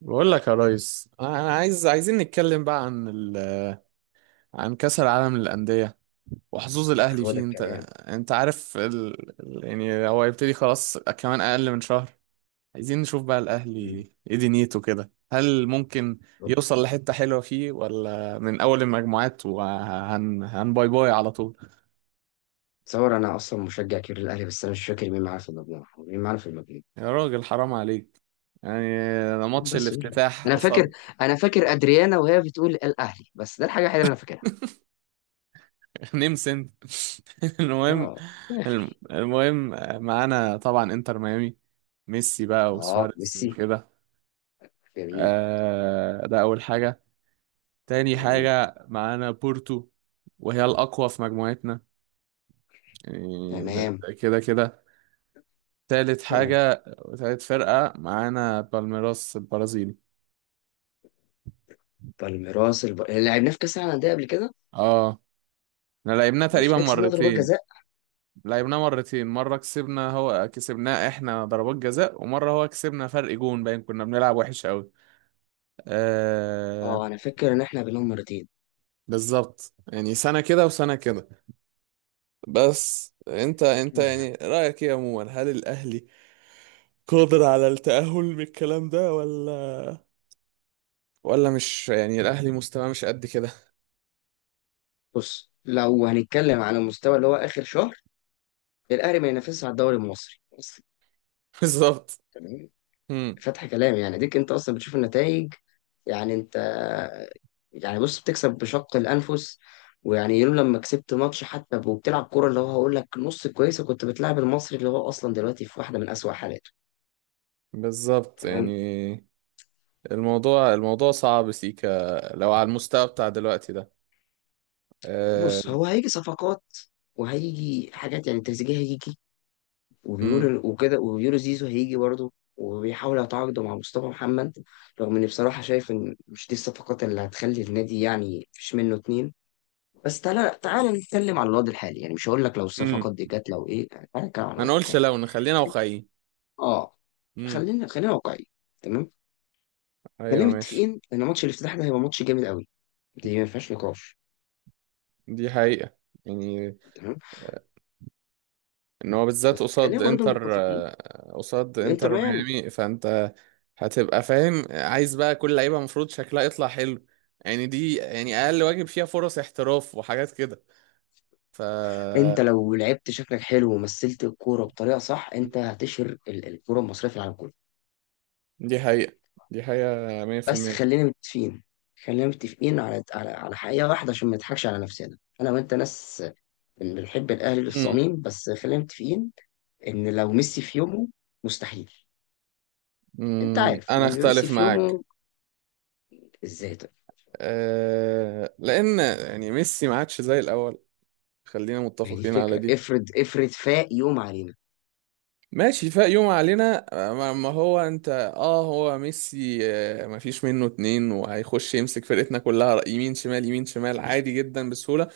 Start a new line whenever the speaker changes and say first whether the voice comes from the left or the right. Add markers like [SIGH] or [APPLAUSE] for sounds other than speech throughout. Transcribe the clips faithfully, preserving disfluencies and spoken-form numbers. right: بقول لك يا ريس، انا عايز عايزين نتكلم بقى عن ال... عن كأس العالم للأندية وحظوظ الأهلي
left: هو ده
right: فيه. انت
left: الكلام.
right: انت عارف ال... ال- يعني هو هيبتدي خلاص، كمان أقل من شهر. عايزين نشوف بقى الأهلي
left: مم.
right: ايه دنيته كده، هل ممكن يوصل لحتة حلوة فيه، ولا من أول المجموعات وهن هن باي باي على طول؟
left: تصور انا اصلا مشجع كبير للاهلي، بس انا مش فاكر مين معانا في المجموعه، مين معانا في المجموعه
right: يا راجل حرام عليك، يعني ده
left: مين
right: ماتش
left: بس قول لي.
right: الافتتاح
left: انا فاكر
right: قصاد
left: انا فاكر ادريانا وهي بتقول الاهلي، بس ده الحاجه الوحيده اللي انا فاكرها.
right: نيم سنت. [LAUGHS] المهم،
left: اه.
right: الم- المهم معانا طبعا انتر ميامي، ميسي بقى
left: اه
right: وسواريز
left: ميسي،
right: وكده.
left: جميل.
right: آه، ده اول حاجة. تاني
left: جميل.
right: حاجة معانا بورتو، وهي الأقوى في مجموعتنا، يعني ده
left: تمام.
right: ده كده كده. تالت
left: تمام.
right: حاجة وتالت فرقة معانا بالميراس البرازيلي.
left: بالميراس الب... لعبناه في كاس العالم للانديه قبل كده.
right: اه، احنا لعبناه
left: مش
right: تقريبا
left: ده كسبنا ضربات
right: مرتين.
left: جزاء؟
right: لعبناه مرتين، مرة كسبنا، هو كسبناه احنا ضربات جزاء، ومرة هو كسبنا فرق جون باين، كنا بنلعب وحش قوي. آه،
left: اه انا فاكر ان احنا بنهم مرتين.
right: بالظبط يعني سنة كده وسنة كده. بس انت انت
left: الحمد لله.
right: يعني رأيك ايه عموما؟ هل الأهلي قادر على التأهل من الكلام ده، ولا ولا مش يعني الأهلي مستواه مش قد كده؟
left: بص، لو هنتكلم على المستوى اللي هو اخر شهر، الاهلي ما ينافسش على الدوري المصري بس.
right: [LAUGHS] بالظبط.
left: تمام.
right: مم.
left: فتح كلام يعني، ديك انت اصلا بتشوف النتائج. يعني انت يعني بص، بتكسب بشق الانفس. ويعني يوم لما كسبت ماتش حتى وبتلعب كوره اللي هو هقول لك نص كويسه، كنت بتلعب المصري اللي هو اصلا دلوقتي في واحده من اسوأ حالاته.
right: بالظبط
left: تمام.
right: يعني الموضوع الموضوع صعب سيكا، لو على المستوى بتاع دلوقتي ده. آه.
left: بص هو هيجي صفقات، وهيجي حاجات، يعني تريزيجيه هيجي
right: مم.
left: وبيقولوا وكده، وبيقولوا زيزو هيجي برضه، وبيحاولوا يتعاقدوا مع مصطفى محمد. رغم اني بصراحه شايف ان مش دي الصفقات اللي هتخلي النادي يعني مفيش منه اتنين. بس تعالى تعالى نتكلم على الوضع الحالي، يعني مش هقول لك لو
right: مم.
left: الصفقات دي كانت لو ايه، يعني تعالى نتكلم على
right: ما
left: الوضع
right: نقولش
left: الحالي.
right: لو، نخلينا واقعيين.
left: اه.
right: مم.
left: خلينا خلينا واقعيين. تمام. خلينا
right: ايوه ماشي.
left: متفقين ان ماتش الافتتاح ده هيبقى ماتش جامد قوي، دي ما فيهاش نقاش.
right: دي حقيقة، يعني
left: تمام.
right: ان هو بالذات
left: بس
right: قصاد
left: خلينا برضو
right: انتر
left: متفقين،
right: آه، قصاد
left: انتر
right: انتر
left: ميامي.
right: ميامي، فانت هتبقى فاهم. عايز بقى كل لعيبه المفروض شكلها يطلع حلو، يعني دي يعني اقل واجب، فيها فرص احتراف وحاجات كده. ف
left: انت لو لعبت شكلك حلو ومثلت الكوره بطريقه صح، انت هتشهر ال- الكوره المصريه في العالم كله.
right: دي حقيقة. دي حقيقة
left: بس
right: مية في المية.
left: خلينا متفقين. خلينا متفقين على على على حقيقه واحده، عشان ما نضحكش على نفسنا. انا وانت ناس بنحب الاهلي
right: امم.
left: للصميم، بس خلينا متفقين ان لو ميسي في يومه، مستحيل. انت
right: أمم،
left: عارف
right: انا
left: لما يبقى ميسي
right: اختلف
left: في
right: معاك.
left: يومه ازاي؟ طيب
right: أه... لان يعني ميسي ما عادش زي الاول. خلينا
left: ما هي دي
right: متفقين على
left: الفكره،
right: دي.
left: افرض افرض فاق يوم علينا.
right: ماشي، فاق يوم علينا. ما ما هو انت اه، هو ميسي آه، ما فيش منه اتنين، وهيخش يمسك فرقتنا كلها، رأي- يمين شمال يمين شمال، عادي جدا بسهولة.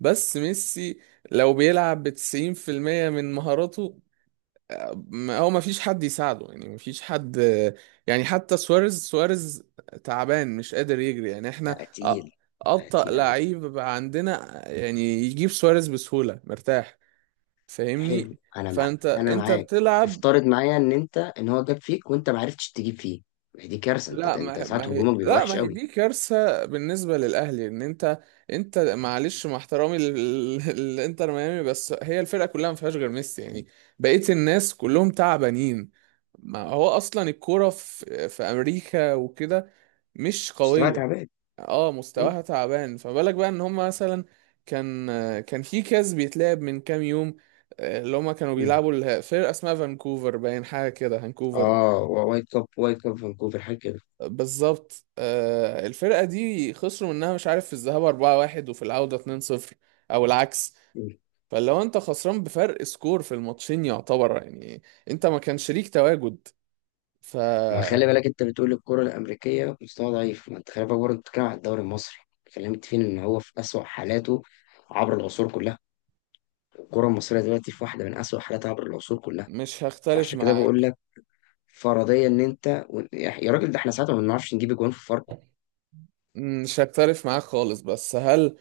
right: بس ميسي لو بيلعب بتسعين في المية من مهاراته، آه، ما- هو ما فيش حد يساعده، يعني ما فيش حد آه، يعني حتى سواريز سواريز تعبان مش قادر يجري، يعني احنا
left: بقى
right: أ-
left: تقيل. بقى
right: أبطأ
left: تقيل قوي.
right: لعيب بقى عندنا آه، يعني يجيب سواريز بسهولة مرتاح،
left: حلو
right: فاهمني؟
left: انا مع
right: فانت
left: انا
right: انت
left: معاك.
right: بتلعب.
left: افترض معايا ان انت ان هو جاب فيك وانت ما عرفتش تجيب فيه، ما هي دي كارثه.
right: لا
left: انت
right: ما
left: انت
right: هي ما
left: ساعات
right: هي
left: هجومك بيبقى
right: لا
left: وحش
right: ما هي
left: قوي.
right: دي كارثة بالنسبة للأهلي إن أنت. أنت معلش، مع احترامي للإنتر [LAUGHS] ميامي، بس هي الفرقة كلها ما فيهاش غير ميسي يعني، بقية الناس كلهم تعبانين. ما هو أصلا الكورة في في أمريكا وكده مش
left: مستوى
right: قوية.
left: تعبان.
right: اه،
left: م-
right: مستواها تعبان، فما بالك بقى إن هما مثلا كان، كان في كاس بيتلعب من كام يوم. آه، اللي هما كانوا
left: م.
right: بيلعبوا الفرقة اسمها فانكوفر باين حاجة كده، فانكوفر.
left: اه و- وايت كاب، وايت كاب فانكوفر حاجه كده.
right: بالظبط آه، الفرقة دي خسروا منها، مش عارف في الذهاب اربعة واحد وفي العودة اتنين صفر، او العكس. فلو انت خسران بفرق سكور في الماتشين يعتبر يعني انت ما كان شريك تواجد،
left: ما
right: فمش
left: خلي بالك انت بتقول الكرة الأمريكية في مستوى ضعيف، ما انت خلي بالك برضه بتتكلم على الدوري المصري. كلمت فين ان هو في أسوأ حالاته عبر العصور كلها؟ الكرة المصرية دلوقتي في واحدة من أسوأ حالاتها عبر العصور كلها.
right: هختلف
left: فعشان كده بقول
right: معاك.
left: لك، فرضيا ان انت و- يا يا راجل، ده احنا ساعتها ما بنعرفش نجيب اجوان في فاركو.
right: مش هختلف معاك خالص، بس هل،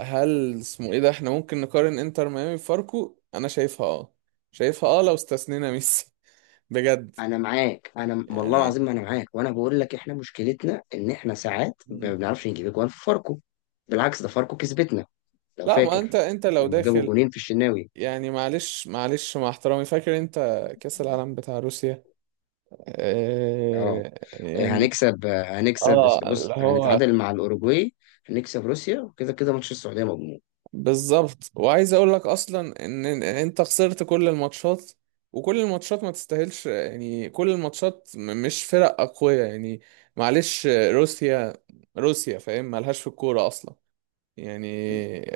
right: هل اسمه ايه ده احنا ممكن نقارن انتر ميامي بفاركو؟ انا شايفها اه، شايفها اه لو استثنينا ميسي. [LAUGHS] بجد
left: انا معاك، انا والله
right: يعني.
left: العظيم ما انا معاك، وانا بقول لك احنا مشكلتنا ان احنا ساعات
right: مم.
left: ما بنعرفش نجيب اجوان في فاركو. بالعكس ده فاركو كسبتنا، لو
right: لا، ما انت
left: فاكر،
right: انت لو
left: لما جابوا
right: داخل،
left: جونين في الشناوي.
right: يعني معلش معلش مع احترامي، فاكر انت كأس العالم بتاع روسيا؟
left: اه
right: آه يعني
left: هنكسب هنكسب،
right: اه،
left: بص
right: اللي هو
left: هنتعادل مع الأوروجواي، هنكسب روسيا، كده كده ماتش السعودية مضمون.
right: بالظبط. وعايز اقول لك اصلا ان، إن انت خسرت كل الماتشات، وكل الماتشات ما تستاهلش، يعني كل الماتشات م- مش فرق اقوياء يعني. معلش روسيا، روسيا فاهم مالهاش في الكورة اصلا، يعني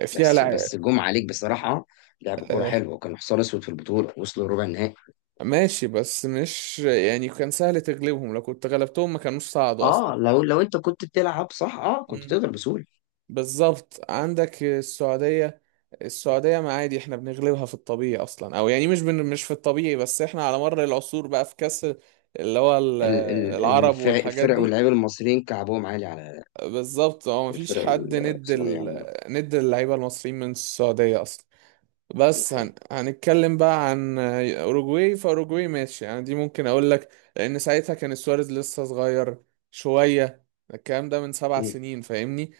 right: فيها
left: بس
right: لع...
left: بس جم عليك بصراحة، لعب كورة
right: آه
left: حلوة وكانوا حصان أسود في البطولة، وصلوا ربع النهائي.
right: ماشي. بس مش يعني كان سهل تغلبهم، لو كنت غلبتهم ما كانوش صعدوا اصلا.
left: اه لو لو انت كنت بتلعب صح، اه كنت تقدر بسهولة.
right: بالظبط، عندك السعودية. السعودية ما عادي، احنا بنغلبها في الطبيعي اصلا، او يعني مش بن... مش في الطبيعي، بس احنا على مر العصور بقى في كاس، اللي هو ال-
left: ال- ال-
right: العرب
left: الفرق
right: والحاجات
left: الفرق
right: دي.
left: واللعيبة المصريين كعبهم عالي على
right: بالظبط، هو مفيش
left: الفرق.
right: حد ند
left: السعودية
right: ال...
left: عموما
right: ند اللعيبة المصريين من السعودية اصلا.
left: دي
right: بس هن...
left: حقيقة.
right: هنتكلم بقى عن اوروجواي. فاوروجواي ماشي يعني، دي ممكن اقول لك لان ساعتها كان سواريز لسه صغير شوية. الكلام ده من سبع
left: مم.
right: سنين فاهمني؟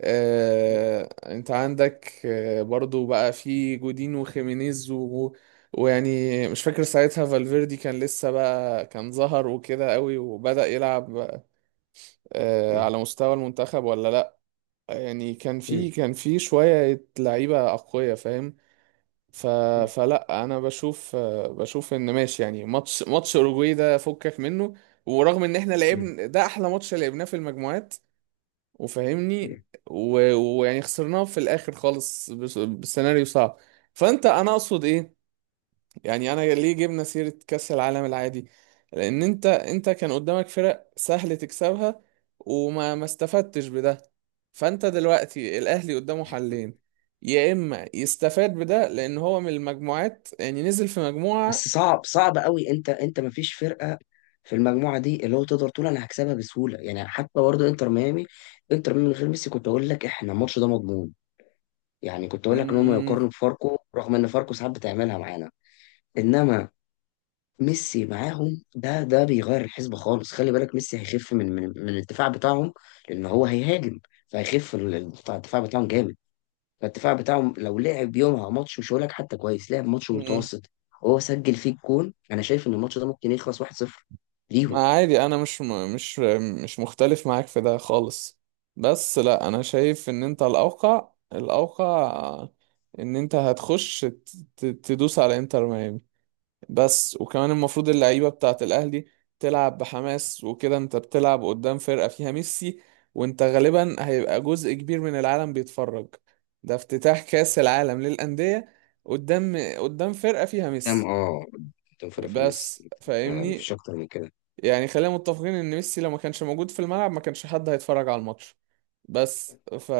right: آه... انت عندك آه... برضو بقى في جودين وخيمينيز و... ويعني مش فاكر ساعتها فالفيردي كان لسه بقى، كان ظهر وكده قوي وبدأ يلعب آه...
left: مم.
right: على مستوى المنتخب ولا لا. يعني كان
left: مم.
right: في كان في شوية لعيبة أقوياء فاهم؟ ف...
left: مم.
right: فلا انا بشوف، بشوف ان ماشي يعني ماتش ماتش اوروجواي ده فكك منه، ورغم ان احنا
left: مم.
right: لعبنا ده احلى ماتش لعبناه في المجموعات وفاهمني،
left: مم.
right: و- ويعني خسرناه في الاخر خالص، بس- بسيناريو صعب. فانت، انا اقصد ايه؟ يعني انا ليه جبنا سيرة كأس العالم العادي؟ لان انت انت كان قدامك فرق سهل تكسبها وما ما استفدتش بده. فانت دلوقتي الاهلي قدامه حلين، يا اما يستفاد بده لان هو من المجموعات يعني نزل في
left: بس
right: مجموعة.
left: صعب صعب قوي. انت انت ما فيش فرقه في المجموعه دي اللي هو تقدر تقول انا هكسبها بسهوله، يعني حتى برضه انتر ميامي، انتر ميامي من غير ميسي كنت اقول لك احنا الماتش ده مضمون. يعني كنت اقول لك ان هم
right: مم.
left: يقارنوا بفاركو، رغم ان فاركو ساعات بتعملها معانا. انما ميسي معاهم، ده ده بيغير الحسبه خالص. خلي بالك ميسي هيخف من من من الدفاع بتاعهم، لان هو هيهاجم. فهيخف ال- الدفاع بتاعهم جامد. فالدفاع بتاعهم لو لعب يومها ماتش مش هقول لك حتى كويس، لعب ماتش
right: مم.
left: متوسط وهو سجل فيه الجون. انا شايف ان الماتش ده ممكن يخلص واحد صفر ليهم.
right: ما عادي، انا مش م- مش مش مختلف معاك في ده خالص. بس لا انا شايف ان انت الاوقع، الاوقع ان انت هتخش ت- ت- تدوس على انتر ميامي بس. وكمان المفروض اللعيبة بتاعت الأهلي تلعب بحماس وكده. انت بتلعب قدام فرقة فيها ميسي، وانت غالبا هيبقى جزء كبير من العالم بيتفرج، ده افتتاح كأس العالم للأندية، قدام قدام فرقة فيها
left: تمام.
right: ميسي،
left: اه قدام فيلافينيوس،
right: بس
left: آه، مفيش
right: فاهمني.
left: اكتر من كده.
right: يعني خلينا متفقين ان ميسي لو ما كانش موجود في الملعب، ما كانش حد هيتفرج على الماتش بس. ف...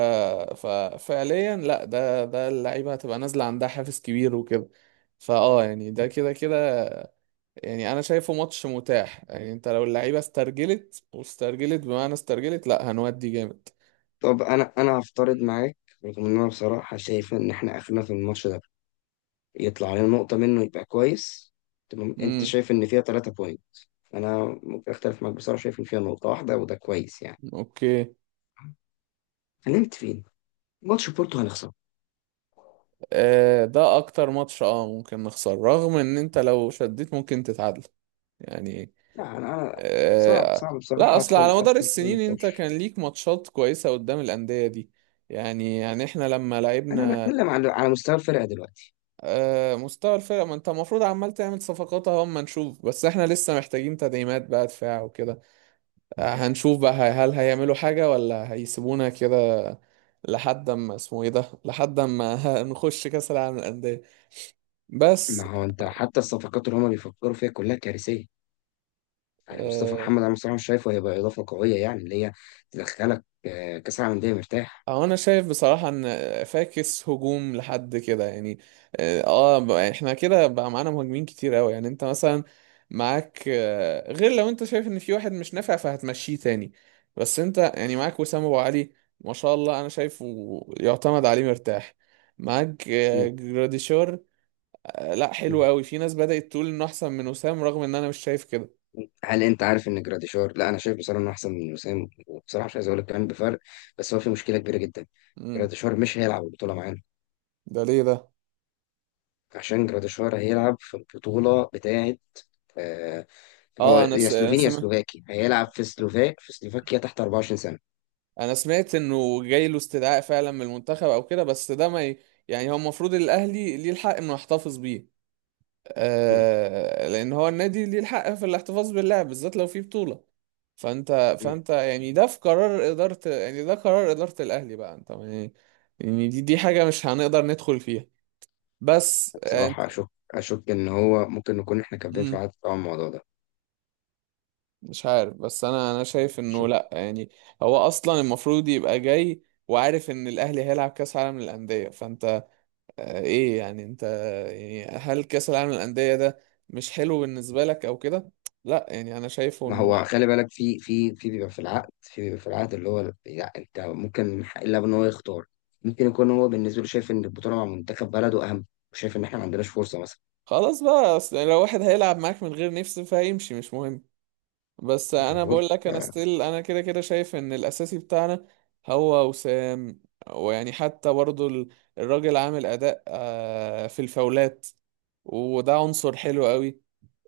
right: ف... فعليا لا، ده ده اللعيبة هتبقى نازلة عندها حافز كبير وكده، فاه يعني ده كده كده. يعني انا شايفه ماتش متاح، يعني انت لو اللعيبه استرجلت واسترجلت بمعنى استرجلت، لا هنودي جامد.
left: طب انا انا هفترض
right: مم.
left: معاك، رغم ان انا بصراحه شايف ان احنا اخرنا في الماتش ده، يطلع علينا نقطه منه يبقى كويس. تمام. انت
right: امم.
left: شايف ان فيها ثلاثة بوينت، انا ممكن اختلف معاك، بصراحه شايف ان فيها نقطه واحده وده كويس يعني.
right: اوكي.
left: هنمت فين؟ ماتش بورتو هنخسر.
right: آه ده اكتر ماتش اه ممكن نخسر، رغم ان انت لو شديت ممكن تتعادل يعني.
left: لا انا أنا صعب
right: آه.
left: صعب
right: لا
left: بصراحه
right: اصل
left: ادخل
right: على مدار
left: ادخل في اي
right: السنين، انت
left: نقاش.
right: كان ليك ماتشات كويسة قدام الأندية دي، يعني يعني احنا لما
left: انا
right: لعبنا.
left: بتكلم على على مستوى الفرقه دلوقتي.
right: آه، مستوى الفرق، ما انت المفروض عمال تعمل صفقات اهو اما نشوف، بس احنا لسه محتاجين تدعيمات بقى، دفاع وكده. هنشوف بقى هي- هل هيعملوا حاجة ولا هيسيبونا كده، لحد ما اسمه ايه ده، لحد ما [LAUGHS] نخش كأس العالم للأندية
left: ما
right: بس.
left: هو انت حتى الصفقات اللي هما بيفكروا فيها كلها كارثيه، يعني مصطفى
right: آه
left: محمد انا بصراحه مش شايفه هيبقى اضافه قويه، يعني اللي هي تدخلك آه، كاس العالم للانديه مرتاح.
right: أو انا شايف بصراحة ان فاكس هجوم لحد كده يعني. اه آه، بقى احنا كده بقى معانا مهاجمين كتير قوي، يعني انت مثلا معاك آه، غير لو انت شايف ان في واحد مش نافع فهتمشيه تاني. بس انت يعني معاك وسام ابو علي، ما شاء الله، انا شايفه يعتمد عليه مرتاح. معاك
left: م-
right: آه، جراديشار آه، لا،
left: م.
right: حلو قوي. في ناس بدأت تقول انه احسن من وسام، رغم ان انا مش شايف كده.
left: هل انت عارف ان جراديشار؟ لا انا شايف بصراحه انه احسن من وسام، وبصراحه مش عايز اقول لك كمان بفرق، بس هو في مشكله كبيره جدا.
right: امم.
left: جراديشار مش هيلعب البطوله معانا،
right: ده ليه ده؟
left: عشان جراديشار هيلعب في البطوله بتاعه، آه، هو
right: اه انا
left: يا
right: س... انا
left: سلوفيني يا
right: سمعت،
left: سلوفاكي هيلعب في سلوفاك في سلوفاكيا تحت اربعه وعشرين سنة.
right: انا سمعت انه جاي له استدعاء فعلا من المنتخب او كده، بس ده ما ي... يعني هو المفروض الاهلي ليه الحق انه يحتفظ بيه،
left: مم.
right: آه... لان هو النادي ليه الحق في الاحتفاظ باللاعب بالذات لو في بطولة. فانت
left: مم.
right: فانت يعني ده في قرار إدارة، يعني ده قرار إدارة الاهلي بقى انت يعني. يعني دي دي حاجة مش هنقدر ندخل فيها بس آه،
left: بصراحة أشك. أشك إن هو ممكن نكون إحنا كاتبين في
right: انت
left: العقد طبعا الموضوع ده.
right: مش عارف. بس انا انا شايف انه
left: أشك.
right: لا يعني هو اصلا المفروض يبقى جاي وعارف ان الاهلي هيلعب كاس عالم للانديه، فانت آه، ايه يعني انت، يعني هل كاس العالم للانديه ده مش حلو بالنسبه لك او كده؟ لا يعني انا شايفه
left: ما
right: انه
left: هو خلي بالك في في في بيبقى في العقد، في بيبقى في العقد اللي هو لا، أنت ممكن من حق اللاعب إن هو يختار، ممكن يكون هو بالنسبة له شايف إن البطولة مع منتخب بلده أهم، وشايف إن إحنا ما عندناش فرصة مثلا.
right: خلاص بقى، اصل لو واحد هيلعب معاك من غير نفس فهيمشي مش مهم. بس
left: يعني
right: انا
left: بقول
right: بقول لك، انا
left: آه،
right: ستيل انا كده كده شايف ان الاساسي بتاعنا هو وسام. ويعني حتى برضو ال- الراجل عامل اداء آه، في الفاولات، وده عنصر حلو قوي،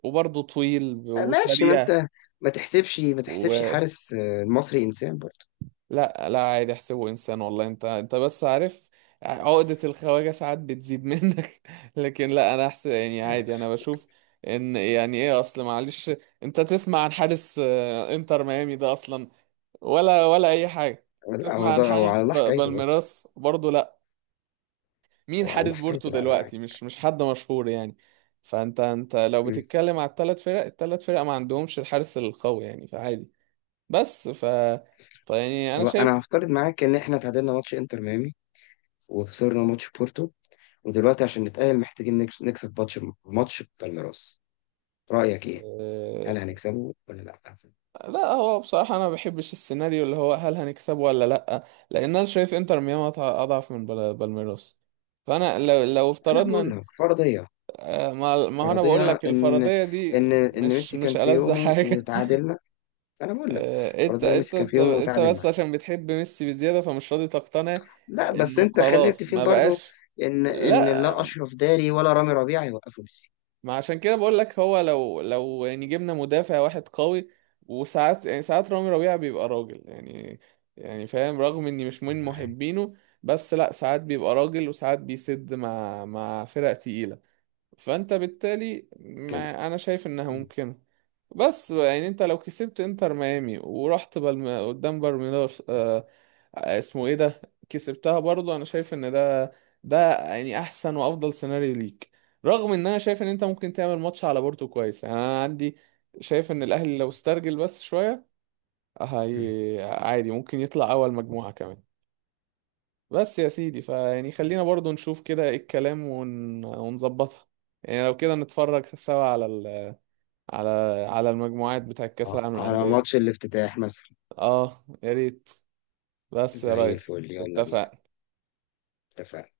right: وبرضو طويل
left: ماشي. ما
right: وسريع.
left: أنت ما تحسبش ما تحسبش
right: ولا.
left: حارس آه، المصري إنسان برضه.
right: لا لا، عادي احسبه انسان، والله انت انت بس عارف، عقدة الخواجة ساعات بتزيد [LAUGHS] منك. لكن لا، انا احسن يعني عادي، انا
left: عارف.
right: بشوف ان يعني ايه اصل معلش. انت تسمع عن حارس آه، انتر ميامي ده اصلا ولا ولا اي حاجه؟
left: لا
right: تسمع
left: هو ده
right: عن
left: هو على
right: حارس
left: الله
right: ب-
left: حكايته برضه.
right: بالميراس برضه؟ لا. مين
left: هو على الله
right: حارس بورتو
left: حكايته العالم.
right: دلوقتي؟ مش مش حد مشهور يعني. فانت انت لو
left: مم.
right: بتتكلم على الثلاث فرق الثلاث فرق، ما عندهمش الحارس القوي يعني، فعادي. بس ف فيعني انا
left: خلاص انا
right: شايف
left: هفترض معاك ان احنا تعادلنا ماتش انتر ميامي وخسرنا ماتش بورتو، ودلوقتي عشان نتأهل محتاجين نكس- نكسب ماتش، ماتش بالميراس. رأيك ايه؟
right: آه،
left: هل هنكسبه ولا لا؟
right: لا، هو بصراحة أنا ما بحبش السيناريو اللي هو هل هنكسبه ولا لأ. لأن أنا شايف إنتر ميامي أضع- أضعف من بال- بالميراس. فأنا لو لو
left: انا
right: افترضنا
left: بقول
right: إن-
left: لك فرضية،
right: آه، ما ما هو أنا بقول
left: فرضية
right: لك
left: ان
right: الفرضية دي،
left: ان ان
right: مش
left: ميسي كان
right: مش
left: في
right: ألذ [LAUGHS]
left: يومه
right: حاجة.
left: وتعادلنا. انا بقول لك
right: آه، انت
left: فرضية
right: انت
left: ميسي كان في
right: انت
left: يومه
right: انت
left: وتعادل
right: بس
left: معانا.
right: عشان بتحب ميسي بزيادة فمش راضي تقتنع
left: لا بس
right: انه
left: انت خلينا
right: خلاص
left: متفقين
right: ما
left: برضو
right: بقاش.
left: ان ان لا
right: لا،
left: اشرف داري ولا رامي ربيعة يوقفوا ميسي.
right: ما عشان كده بقول لك، هو لو لو يعني جبنا مدافع واحد قوي، وساعات يعني ساعات رامي ربيعة بيبقى راجل يعني، يعني فاهم، رغم اني مش من
left: معاك.
right: محبينه. بس لا، ساعات بيبقى راجل، وساعات بيسد مع مع فرق تقيلة. فانت بالتالي
left: كمل.
right: ما انا شايف انها
left: مم.
right: ممكنه. بس يعني انت لو كسبت انتر ميامي ورحت بالم... قدام بالميراس آه... آه، اسمه ايه ده، كسبتها برضو. انا شايف ان ده ده يعني احسن وافضل سيناريو ليك، رغم ان انا شايف ان انت ممكن تعمل ماتش على بورتو كويس يعني. انا عندي شايف ان الاهلي لو استرجل بس شوية،
left: مم.
right: هي عادي ممكن يطلع اول مجموعة كمان. بس يا سيدي فيعني خلينا برضو نشوف كده ايه الكلام ون... ونظبطها. يعني لو كده نتفرج سوا على ال... على على المجموعات بتاع كأس
left: آه،
right: العالم
left: على
right: للأندية دي.
left: ماتش الافتتاح مثلا.
right: اه يا ريت، بس يا
left: زي
right: ريس
left: الفل، يلا بينا.
right: اتفق
left: اتفقنا.